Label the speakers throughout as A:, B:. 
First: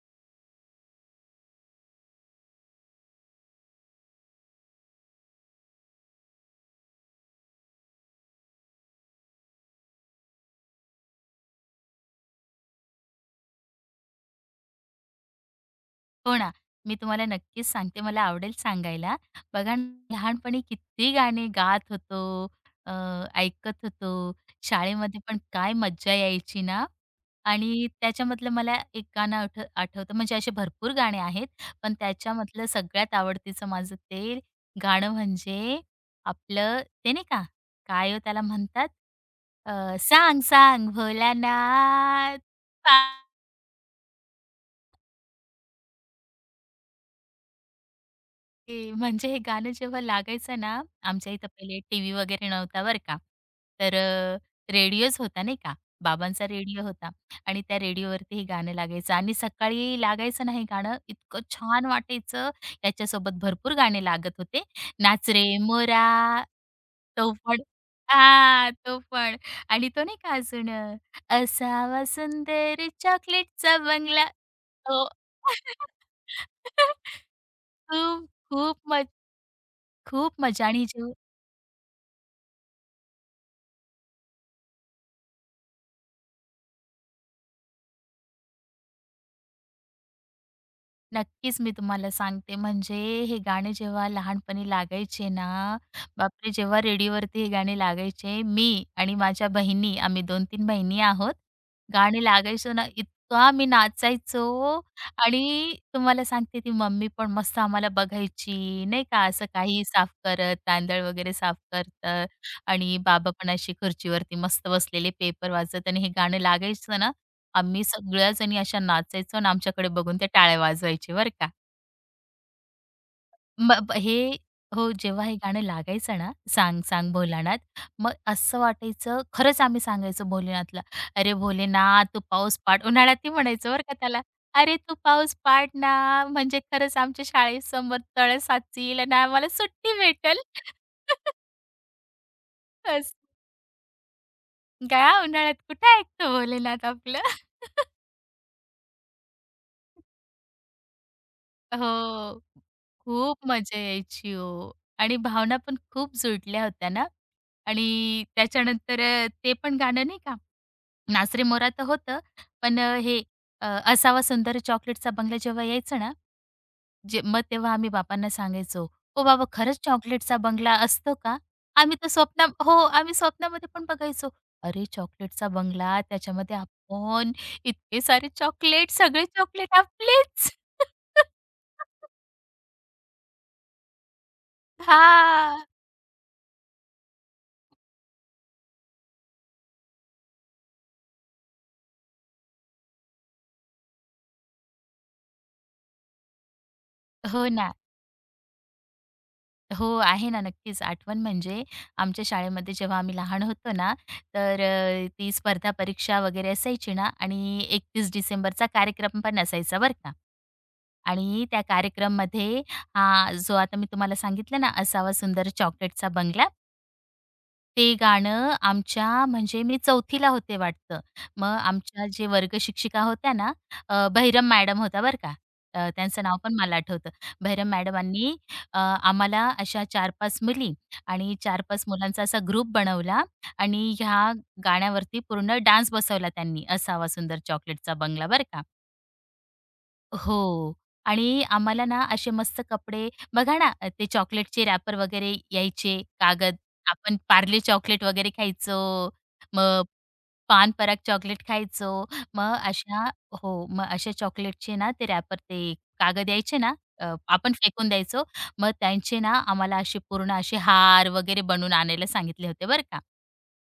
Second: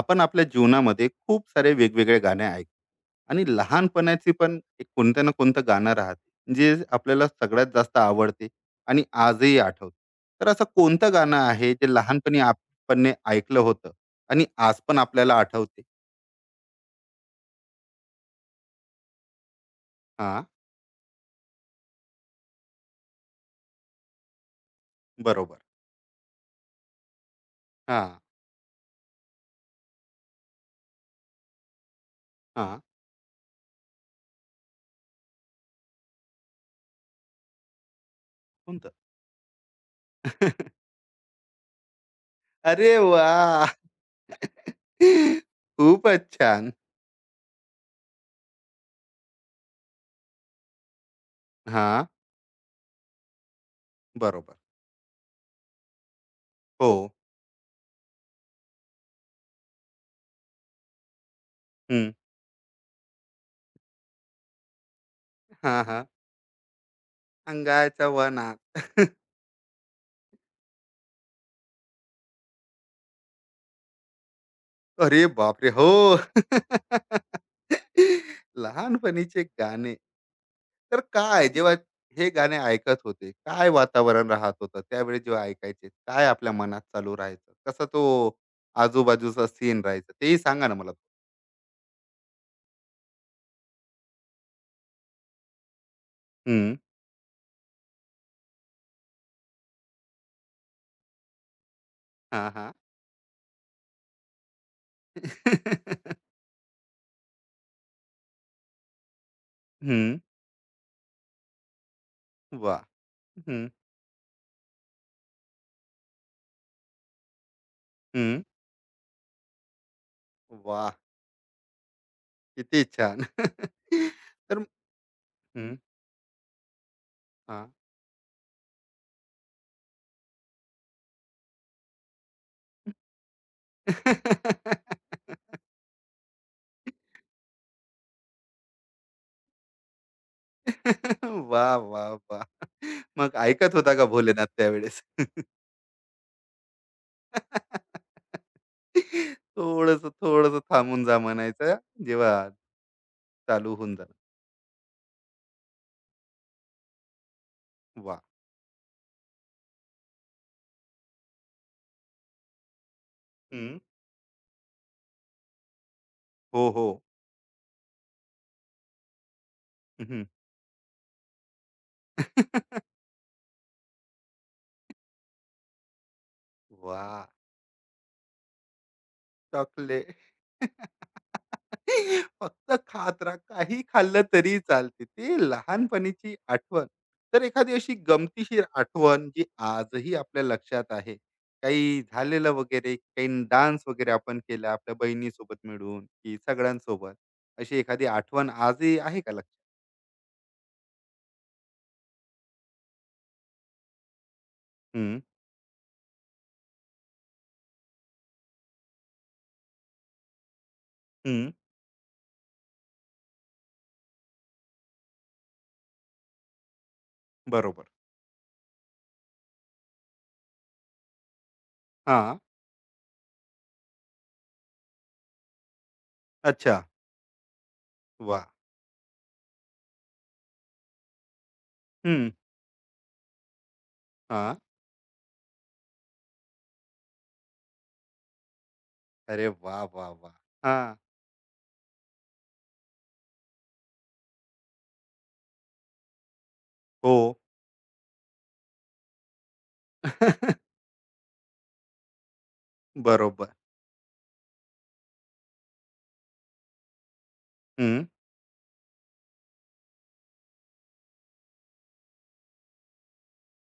A: आपण आपल्या जीवनामध्ये खूप सारे वेगवेगळे गाणे ऐकतो आणि लहानपणाची पण एक कोणतं ना कोणतं गाणं राहते जे आपल्याला सगळ्यात जास्त आवडते आणि आजही आठवते. तर असं कोणतं गाणं आहे जे लहानपणी आपण ऐकलं होतं आणि आज पण आपल्याला आठवते?
B: हो ना. मी तुम्हाला नक्कीच सांगते, मला आवडेल सांगायला. बघा ना,
A: हा.
B: लहानपणी किती गाणे गात होतो, अ, ऐकत होतो. शाळेमध्ये पण
A: बरोबर.
B: काय मज्जा यायची ना. आणि
A: हा
B: त्याच्यामधलं मला एक गाणं आठवतं, म्हणजे असे भरपूर गाणे आहेत, पण
A: हा.
B: त्याच्यामधलं सगळ्यात आवडतीचं माझं ते गाणं म्हणजे आपलं ते नाही का, काय हो त्याला
A: कोणतं?
B: म्हणतात? अ, सांग सांग भोलानाथ,
A: अरे वा, खूपच छान.
B: ते म्हणजे हे गाणं जेव्हा लागायचं ना, आमच्या इथं पहिले
A: हा.
B: टीव्ही वगैरे नव्हता बरं का. तर
A: बरोबर.
B: रेडिओच होता नाही का, बाबांचा रेडिओ
A: हो.
B: होता आणि त्या रेडिओवरती हे गाणं लागायचं आणि सकाळी लागायचं ना हे गाणं, इतकं छान
A: हम्म,
B: वाटायचं. याच्यासोबत भरपूर गाणे लागत होते. नाच रे
A: हा हा.
B: मोरा, तो पण
A: अंगाच्या वना.
B: हां, तो पण आणि तो नाही का अजून असावा सुंदर चॉकलेटचा बंगला. तो.
A: अरे बापरे! हो.
B: तू खूप म
A: लहानपणीचे गाणे.
B: खूप मजा आणि
A: तर
B: जेव्हा
A: काय जेव्हा हे गाणे ऐकत होते, काय वातावरण राहत होतं त्यावेळी जेव्हा ऐकायचे? काय आपल्या मनात चालू राहायचं? कसा तो आजूबाजूचा सीन राहायचा? तेही सांगा ना मला?
B: नक्कीच मी तुम्हाला सांगते, म्हणजे हे गाणे जेव्हा लहानपणी लागायचे ना, बापरे!
A: हं.
B: जेव्हा रेडिओवरती हे गाणे लागायचे, मी आणि माझ्या बहिणी, आम्ही 2-3 बहिणी आहोत. गाणे
A: हां, हां.
B: लागायचं ना, इतका मी नाचायचो आणि तुम्हाला सांगते ती मम्मी पण मस्त आम्हाला बघायची, नाही का, असं काही साफ
A: हं.
B: करत, तांदळ वगैरे साफ करत
A: वाह!
B: आणि बाबा पण
A: हं,
B: अशी खुर्चीवरती मस्त बसलेले, पेपर वाचत आणि हे गाणं लागायचं ना, आम्ही सगळ्या
A: हं.
B: जणी अशा नाचायचो आणि आमच्याकडे बघून ते टाळ्या
A: वाह!
B: वाजवायचे बरं का.
A: किती छान.
B: म ब हे
A: तर.
B: हो, जेव्हा हे गाणं
A: हं.
B: लागायचं ना, "सांग सांग भोलानाथ,"
A: हां.
B: मग असं वाटायचं खरंच आम्ही सांगायचो भोलेनाथला, "अरे भोलेनाथ तू पाऊस पाड" उन्हाळ्यातही म्हणायचो बरं का त्याला, "अरे तू पाऊस पाड ना, म्हणजे खरंच आमच्या शाळेसमोर तळ साचील आणि आम्हाला सुट्टी भेटेल."
A: वाह! वाह! वाह!
B: असं.
A: मग ऐकत होता का भोलेनाथ त्यावेळेस?
B: गया उन्हाळ्यात कुठं ऐकतो भोलेनाथ आपलं.
A: थोडंसं, थोडंसं थांबून जा म्हणायचं.
B: हो.
A: जेव्हा
B: खूप
A: चालू
B: मजा
A: होऊन जाणार.
B: यायची हो आणि भावना पण खूप जुळल्या होत्या ना
A: वाह!
B: आणि त्याच्यानंतर ते पण गाणं नाही का, नाच रे मोरा तर होतं, पण हे अ,
A: हं.
B: असावा सुंदर चॉकलेटचा बंगला जेव्हा यायचं ना,
A: हो, हो.
B: जे मग तेव्हा आम्ही बाबांना सांगायचो, "ओ बाबा खरंच
A: हं.
B: चॉकलेटचा बंगला असतो का?" आम्ही तर हो, आम्ही स्वप्नामध्ये पण बघायचो. अरे चॉकलेटचा बंगला, त्याच्यामध्ये आपण इतके सारे चॉकलेट, सगळे चॉकलेट
A: चॉकलेट.
B: आपलेच.
A: फक्त खात राहा. काही खाल्लं तरी चालते. ती
B: हा,
A: लहानपणीची आठवण. तर एखादी अशी गमतीशीर आठवण जी आजही आपल्या लक्षात आहे. काही झालेलं वगैरे, काही डान्स वगैरे आपण केला आपल्या बहिणीसोबत मिळून, की सगळ्यांसोबत.
B: हो ना.
A: अशी एखादी आठवण आजही आहे का लक्षात?
B: हो, आहे ना, नक्कीच. आठवण म्हणजे आमच्या शाळेमध्ये जेव्हा आम्ही लहान होतो ना, तर
A: हं,
B: ती स्पर्धा परीक्षा वगैरे असायची ना आणि 31 डिसेंबरचा कार्यक्रम पण असायचा बरं का. आणि
A: हं.
B: त्या कार्यक्रममध्ये हा जो आता मी तुम्हाला सांगितलं ना, असावा सुंदर चॉकलेटचा बंगला.
A: बरोबर.
B: ते गाणं आमच्या म्हणजे मी चौथीला होते वाटतं. मग आमच्या जे
A: हां.
B: वर्ग शिक्षिका होत्या ना, बहिरम मॅडम होत्या बरं का. त्यांचं नाव पण मला
A: अच्छा.
B: आठवतं. बहिरम मॅडमांनी
A: वा.
B: आम्हाला अशा 4-5 मुली आणि 4-5 मुलांचा
A: हं.
B: असा ग्रुप बनवला आणि ह्या
A: हां.
B: गाण्यावरती पूर्ण डान्स बसवला त्यांनी, "असावा सुंदर चॉकलेटचा बंगला" बरं का.
A: अरे वा वाह, वाह!
B: हो.
A: हां.
B: आणि आम्हाला ना असे मस्त कपडे बघा ना, ते चॉकलेटचे रॅपर वगैरे यायचे, कागद.
A: हो.
B: आपण पार्ले चॉकलेट वगैरे खायचो. मग पान पराग चॉकलेट खायचो. मग अशा
A: बरोबर.
B: हो, मग अशा चॉकलेटचे ना ते रॅपर ते कागद यायचे ना, आपण फेकून द्यायचो. मग त्यांचे ना आम्हाला असे पूर्ण असे हार वगैरे बनवून आणायला सांगितले होते बरं का.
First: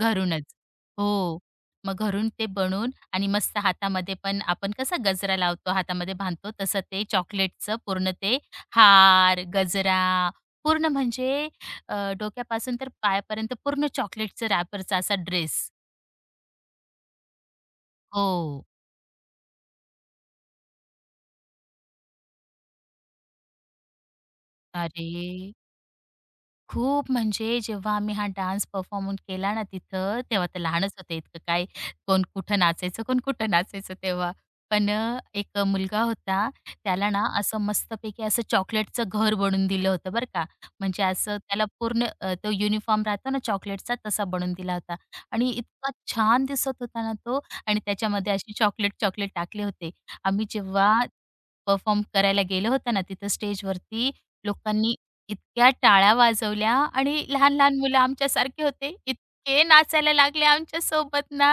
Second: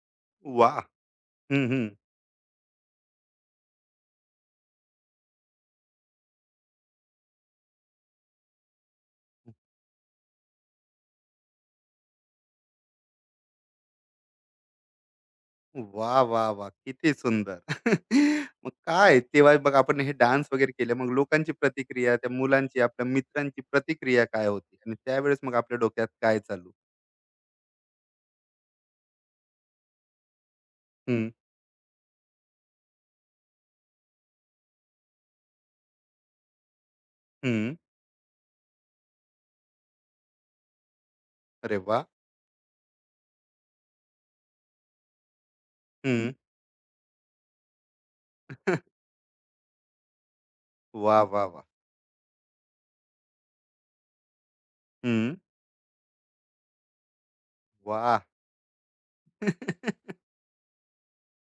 B: घरूनच.
A: वा.
B: हो.
A: हं, हं.
B: मग घरून ते बनवून आणि मस्त हातामध्ये पण आपण कसा गजरा लावतो, हातामध्ये बांधतो, तसं ते चॉकलेटचं पूर्ण ते हार, गजरा पूर्ण म्हणजे डोक्यापासून तर पायापर्यंत पूर्ण चॉकलेटचं रॅपरचा असा ड्रेस.
A: वाह, वाह, वाह! किती सुंदर.
B: हो.
A: मग काय तेव्हा मग आपण हे डान्स वगैरे केले. मग लोकांची प्रतिक्रिया, त्या मुलांची, आपल्या मित्रांची प्रतिक्रिया काय होती? आणि
B: अरे
A: त्यावेळेस मग आपल्या डोक्यात काय चालू?
B: खूप म्हणजे जेव्हा आम्ही हा डान्स परफॉर्म केला ना तिथं, तेव्हा तर लहानच होते
A: हं,
B: इतकं काय कोण कुठं नाचायचं, कोण कुठं नाचायचं तेव्हा. पण एक मुलगा होता त्याला ना असं
A: हं.
B: मस्तपैकी असं चॉकलेटचं घर बनवून दिलं होतं बरं का. म्हणजे असं त्याला
A: अरे वाह!
B: पूर्ण तो युनिफॉर्म राहतो ना चॉकलेटचा तसा बनवून दिला होता आणि इतका
A: हं.
B: छान दिसत होता ना तो आणि त्याच्यामध्ये अशी चॉकलेट, चॉकलेट टाकले होते. आम्ही जेव्हा
A: वाह, वाह, वाह!
B: परफॉर्म करायला गेलो होतो ना तिथं स्टेजवरती लोकांनी
A: हं.
B: इतक्या टाळ्या वाजवल्या आणि लहान-लहान मुलं
A: वाह!
B: आमच्यासारखे होते. इतके नाचायला लागले आमच्यासोबत ना.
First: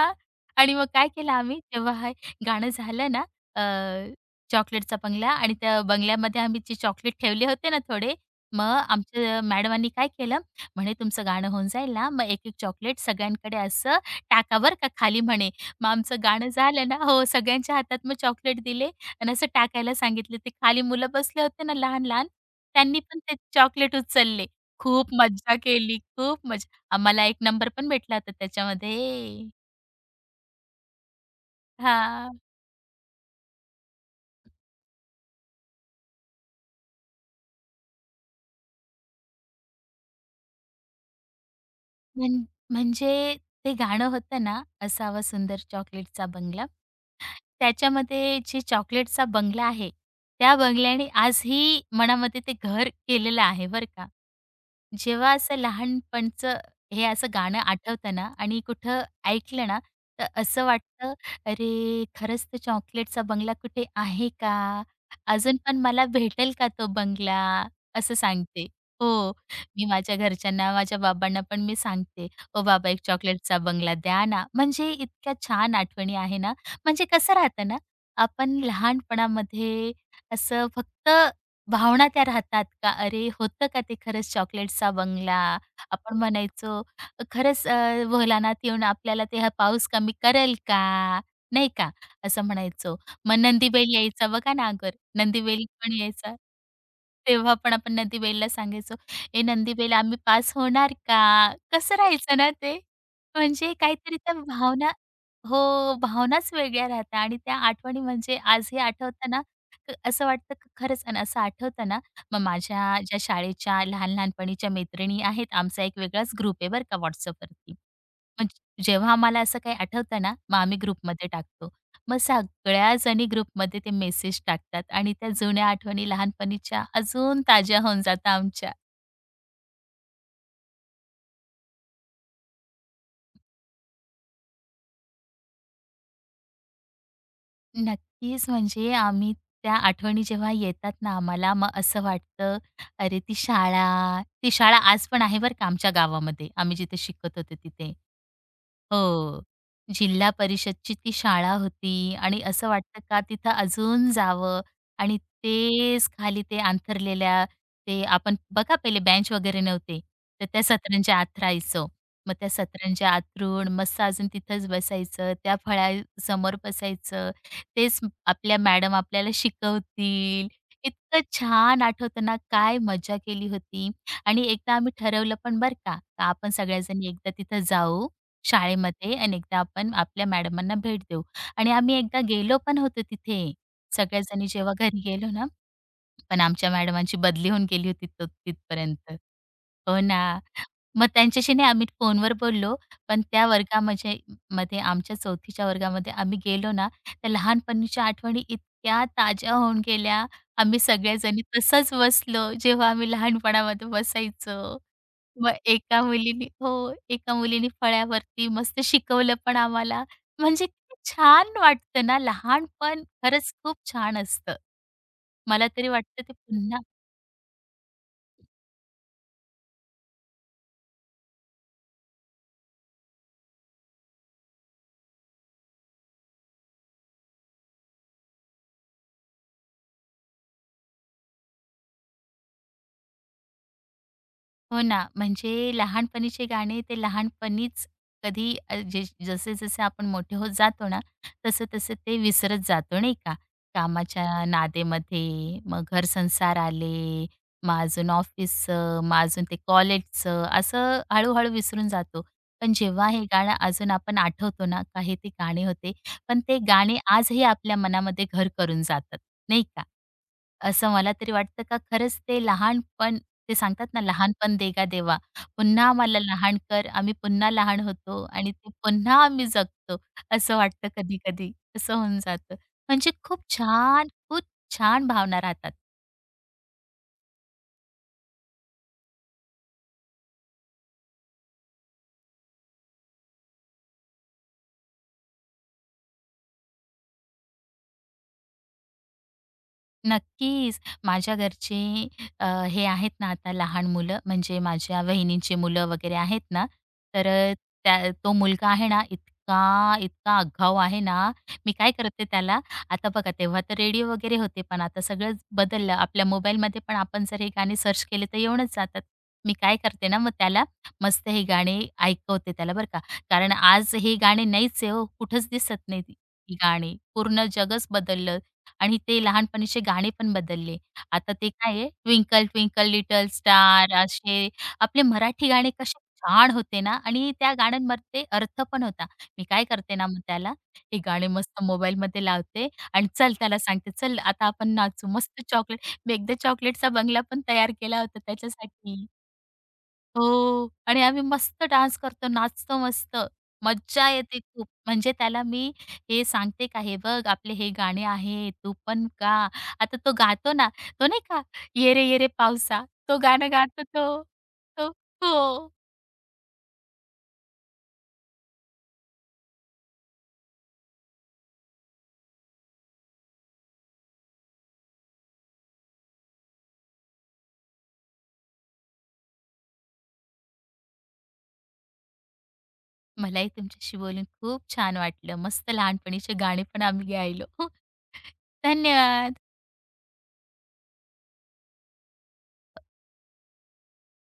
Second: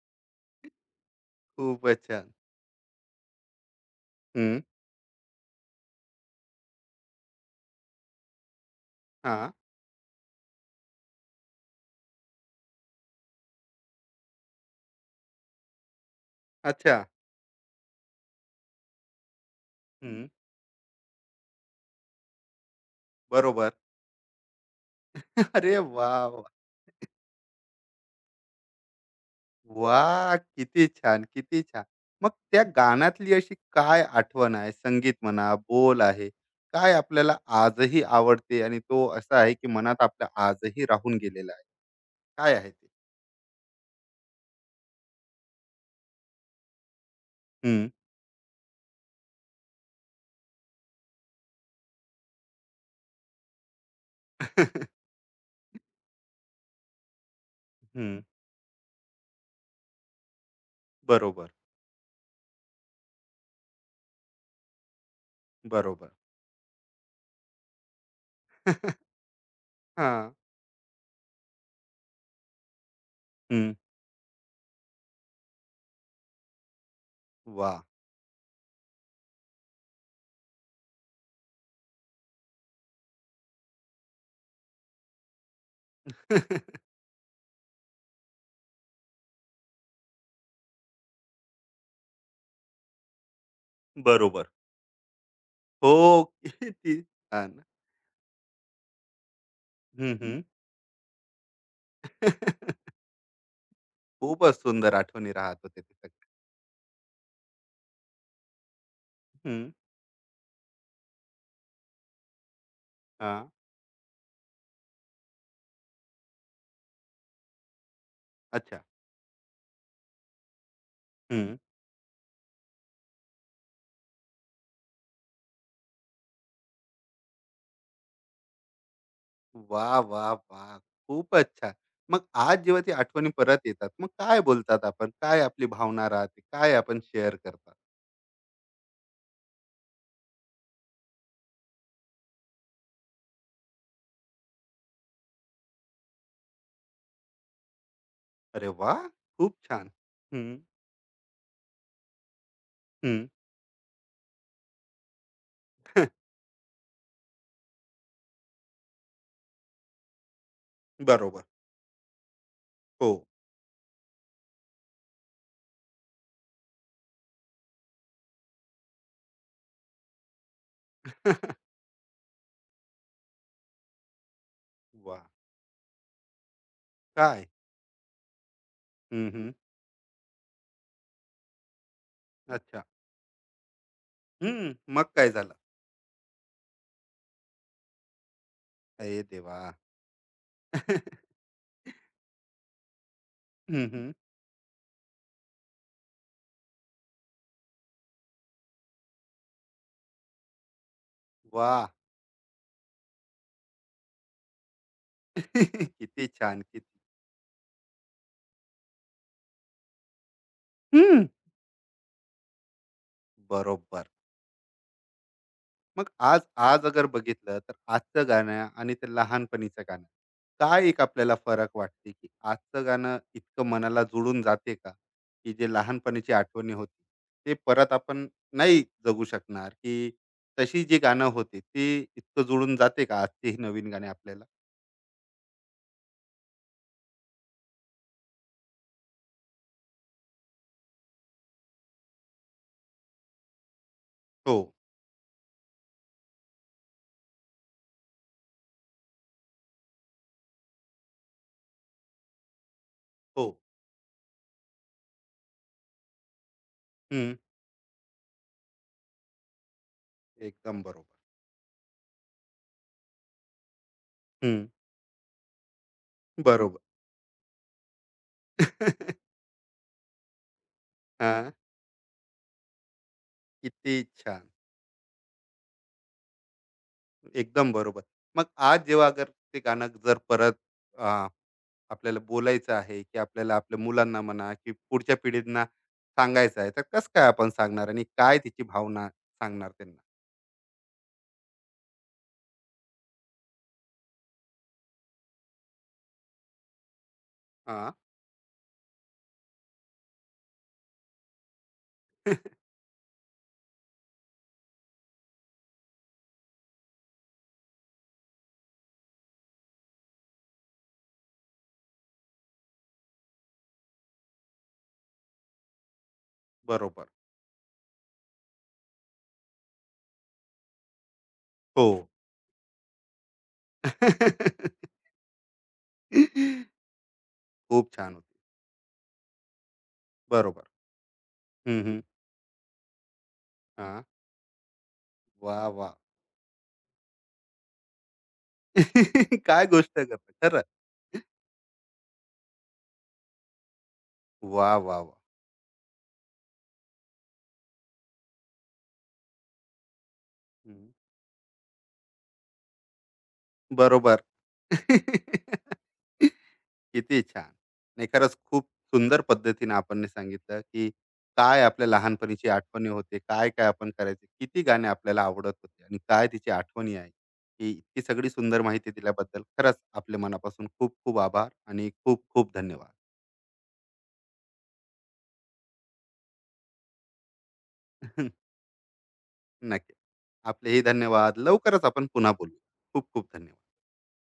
B: आणि मग काय केलं आम्ही तेव्हा
A: खूपच
B: हे
A: छान.
B: गाणं झालं ना, अ,
A: हं.
B: चॉकलेटचा बंगला आणि त्या बंगल्यामध्ये आम्ही जे चॉकलेट ठेवले होते ना थोडे, मग आमच्या
A: हां.
B: मॅडमांनी काय केलं, म्हणे तुमचं गाणं होऊन जाईल ना, मग एक-एक चॉकलेट सगळ्यांकडे असं टाका बरं का खाली म्हणे. मग आमचं गाणं झालं ना
A: अच्छा.
B: हो, सगळ्यांच्या हातात मग चॉकलेट दिले आणि असं टाकायला
A: हं.
B: सांगितले. ते खाली मुलं बसले होते ना लहान-लहान त्यांनी पण ते
A: बरोबर.
B: चॉकलेट उचलले. खूप मज्जा
A: अरे
B: केली,
A: वाह!
B: खूप मजा आम्हाला एक नंबर पण भेटला होता त्याच्यामध्ये.
A: वा, किती छान, किती छान. मग
B: हां,
A: त्या गाण्यातली अशी काय आठवण आहे, संगीत म्हणा, बोल आहे, काय आपल्याला आजही आवडते आणि तो असा आहे, की मनात आपल्या आजही राहून गेलेला आहे?
B: म्हण
A: काय आहे ते?
B: म्हणजे ते गाणं होतं ना, असावा सुंदर चॉकलेटचा बंगला.
A: हं. हं.
B: त्याच्यामध्ये जे चॉकलेटचा बंगला आहे, त्या बंगल्याने आजही मनामध्ये ते घर केलेलं आहे बरं का. जेव्हा असं लहानपणचं हे असं गाणं आठवतं ना आणि कुठं ऐकलं ना, तर असं वाटतं,
A: बरोबर,
B: "अरे, खरंच तो चॉकलेटचा बंगला कुठे आहे का? अजून पण मला
A: बरोबर.
B: भेटेल का तो बंगला?" असं सांगते. हो, मी माझ्या
A: हां.
B: घरच्यांना, माझ्या बाबांना पण मी सांगते, "ओ बाबा, एक चॉकलेटचा
A: हं.
B: बंगला द्या ना." म्हणजे इतक्या छान आठवणी आहे ना, म्हणजे कसं राहतं ना,
A: वाह!
B: आपण लहानपणामध्ये असं फक्त भावना त्या राहतात का? अरे, होतं का ते खरंच चॉकलेटचा बंगला? आपण म्हणायचो खरंच भोलानाथ येऊन आपल्याला ते हा पाऊस कमी करेल का? नाही का? असं म्हणायचो. मग नंदीबैल यायचा
A: बरोबर.
B: बघा ना अगोदर. नंदीबैल पण
A: हो,
B: यायचा.
A: किती छान.
B: तेव्हा पण आपण नंदीबैलला सांगायचो, "ए नंदीबैल
A: हं,
B: आम्ही
A: हं.
B: पास होणार का?" कसं राहायचं ना ते? म्हणजे काहीतरी त्या
A: खूपच
B: भावना
A: सुंदर आठवणी राहत
B: हो,
A: होत्या तिथं.
B: भावनाच वेगळ्या राहतात आणि त्या आठवणी म्हणजे आजही आठवताना
A: हं.
B: असं वाटतं खरंच आणि असं आठवतं ना, मग माझ्या ज्या
A: हां.
B: शाळेच्या लहान-लहानपणीच्या मैत्रिणी आहेत, आमचा एक वेगळाच ग्रुप आहे बरं का WhatsAppवरती. मग
A: अच्छा.
B: जेव्हा आम्हाला असं काही आठवतं ना, मग आम्ही ग्रुपमध्ये
A: हं.
B: टाकतो. मग सगळ्या जणी ग्रुपमध्ये ते मेसेज टाकतात आणि त्या जुन्या आठवणी लहानपणीच्या अजून ताज्या होऊन जातात आमच्या.
A: वाह! वाह! वाह! खूपच छान. मग आज जेव्हा ती आठवणी परत येतात, मग काय बोलतात आपण? काय आपली भावना राहते? काय आपण शेअर करतात?
B: नक्कीच म्हणजे आम्ही त्या आठवणी जेव्हा येतात ना आम्हाला, मग असं वाटतं, अरे ती शाळा, ती शाळा आज पण आहे बरं का आमच्या गावामध्ये, आम्ही जिथे शिकत होतो तिथे.
A: अरे वाह!
B: हो.
A: खूप छान.
B: जिल्हा
A: हं,
B: परिषदची ती शाळा होती आणि असं वाटतं का
A: हं.
B: तिथं अजून जावं आणि तेच खाली ते अंथरलेल्या ते आपण बघा पहिले बेंच वगैरे नव्हते, तर त्या सतरंज्या
A: बरोबर.
B: आथरायचो. मग त्या सतरंज्या
A: हो.
B: आथरून मस्त अजून तिथंच बसायचं, त्या फळ्यासमोर बसायचं. तेच आपल्या मॅडम आपल्याला शिकवतील. इतकं छान आठवतं ना, काय मजा केली होती. आणि एकदा आम्ही
A: वाह!
B: ठरवलं पण बरं का, का आपण सगळ्याजणी एकदा
A: काय?
B: तिथं जाऊ शाळेमध्ये
A: हं,
B: आणि
A: हं.
B: एकदा आपण आपल्या मॅडमांना भेट देऊ आणि आम्ही एकदा गेलो पण
A: अच्छा.
B: होतो तिथे. सगळ्याजणी
A: हं.
B: जेव्हा घरी
A: मग काय
B: गेलो ना,
A: झालं?
B: पण आमच्या मॅडमांची बदली होऊन गेली होती त तिथपर्यंत.
A: अरे देवा!
B: हो ना. मग त्यांच्याशी नाही आम्ही फोनवर बोललो, पण त्या
A: हं, हं.
B: वर्गामध्ये आमच्या 4थीच्या वर्गामध्ये आम्ही गेलो ना, त्या लहानपणीच्या आठवणी इतक्या ताज्या होऊन गेल्या. आम्ही सगळ्याजणी
A: वाह!
B: तसंच बसलो, जेव्हा आम्ही लहानपणामध्ये बसायचो. मग एका
A: किती
B: मुलीने
A: छान,
B: हो,
A: किती.
B: एका मुलीने फळ्यावरती मस्त शिकवलं पण आम्हाला. म्हणजे किती
A: हं.
B: छान वाटतं ना, लहानपण खरंच खूप
A: बरोबर.
B: छान असतं. मला तरी
A: मग
B: वाटतं ते
A: आज
B: पुन्हा
A: आज अगर बघितलं तर आजचं गाणं आणि ते लहानपणीचं गाणं काय एक आपल्याला फरक वाटते, की आजचं गाणं इतकं मनाला जुळून जाते का, की जे लहानपणीची आठवणी होती ते परत आपण नाही जगू शकणार, की तशी जी गाणं होती ती इतकं जुळून जाते का आजची ही नवीन गाणी आपल्याला?
B: हो ना, म्हणजे लहानपणीचे गाणे ते लहानपणीच कधी जसे-जसे आपण मोठे होत जातो ना, तसं-तसं ते विसरत जातो नाही का? कामाच्या
A: हो.
B: नादेमध्ये मग घर-संसार आले, मग अजून ऑफिसचं, मग अजून ते कॉलेजचं, असं हळू-हळू विसरून जातो. पण जेव्हा हे
A: हो.
B: गाणं अजून आपण आठवतो ना, का ते गाणे होते, पण ते गाणे
A: हम्म.
B: आजही आपल्या मनामध्ये घर करून जातात, नाही का?
A: एकदम
B: असं
A: बरोबर.
B: मला तरी वाटतं का खरंच ते लहानपण ते सांगतात ना, "लहानपण
A: हम्म.
B: देगा देवा." पुन्हा आम्हाला लहान
A: बरोबर.
B: कर. आम्ही पुन्हा लहान होतो आणि ते पुन्हा आम्ही जगतो, असं वाटतं
A: हा.
B: कधी-कधी. असं होऊन जातं. म्हणजे खूप
A: किती
B: छान, खूप
A: छान.
B: छान भावना राहतात.
A: एकदम बरोबर. मग आज जेव्हा अगर ते गाणं जर परत आपल्याला बोलायचं आहे, की आपल्याला आपल्या मुलांना म्हणा की पुढच्या पिढींना सांगायचं आहे, तर कसं काय आपण सांगणार आणि काय तिची भावना सांगणार त्यांना?
B: नक्कीच. माझ्या घरचे हे आहेत ना आता लहान मुलं, म्हणजे माझ्या वहिनींची मुलं वगैरे आहेत ना, तर
A: हा.
B: तो मुलगा आहे ना इतका, इतका आगाऊ आहे ना, मी काय करते त्याला आता बघा तेव्हा तर रेडिओ वगैरे होते, पण आता सगळंच बदललं. आपल्या मोबाईलमध्ये पण आपण जर हे गाणे सर्च केले तर येऊनच जातात. मी काय करते ना मग त्याला मस्त हे गाणे ऐकवते त्याला बरं का, कारण आज हे गाणे नाहीच आहे हो, कुठंच दिसत नाही ही गाणी.
A: बरोबर.
B: पूर्ण जगच बदललं. आणि ते लहानपणीचे गाणे पण बदलले. आता ते काय
A: हो.
B: आहे, ट्विंकल ट्विंकल लिटल स्टार असे आपले मराठी गाणे कसे छान होते ना आणि त्या
A: खूप छान
B: गाण्यांमध्ये
A: होती.
B: अर्थ पण होता. मी काय करते ना मग त्याला,
A: बरोबर.
B: हे गाणे मस्त
A: हम्म, हम्म.
B: मोबाईलमध्ये लावते आणि चल त्याला सांगते,
A: हा.
B: "चल आता आपण नाचू." मस्त
A: वा
B: चॉकलेट
A: वा.
B: मी एकदा चॉकलेटचा बंगला पण तयार केला होता त्याच्यासाठी.
A: काय गोष्ट करता. खरं.
B: हो. आणि आम्ही मस्त डान्स करतो, नाचतो मस्त. मज्जा येते
A: वा
B: खूप.
A: वा
B: म्हणजे
A: वा.
B: त्याला मी हे सांगते का, "हे बघ आपले हे गाणे आहे, तू पण गा." आता तो गातो ना,
A: हम्म.
B: तो नाही का, "ये रे ये रे पावसा." तो गाणं गातो तो.
A: बरोबर.
B: तो हो.
A: किती छान! नाही, खरंच खूप सुंदर पद्धतीने आपण सांगितलं, की काय आपल्या लहानपणीची आठवणी होते, काय-काय आपण करायचे, किती गाणे आपल्याला आवडत होते आणि काय तिची आठवणी आहे. ही इतकी सगळी सुंदर माहिती दिल्याबद्दल खरंच आपले मनापासून खूप-खूप आभार आणि खूप-खूप धन्यवाद.
B: मलाही तुमच्याशी बोलून खूप छान वाटलं. मस्त लहानपणीचे गाणे पण आम्ही गायलो. धन्यवाद.
A: नक्की. आपलेही धन्यवाद. लवकरच आपण पुन्हा बोलू. खूप-खूप धन्यवाद.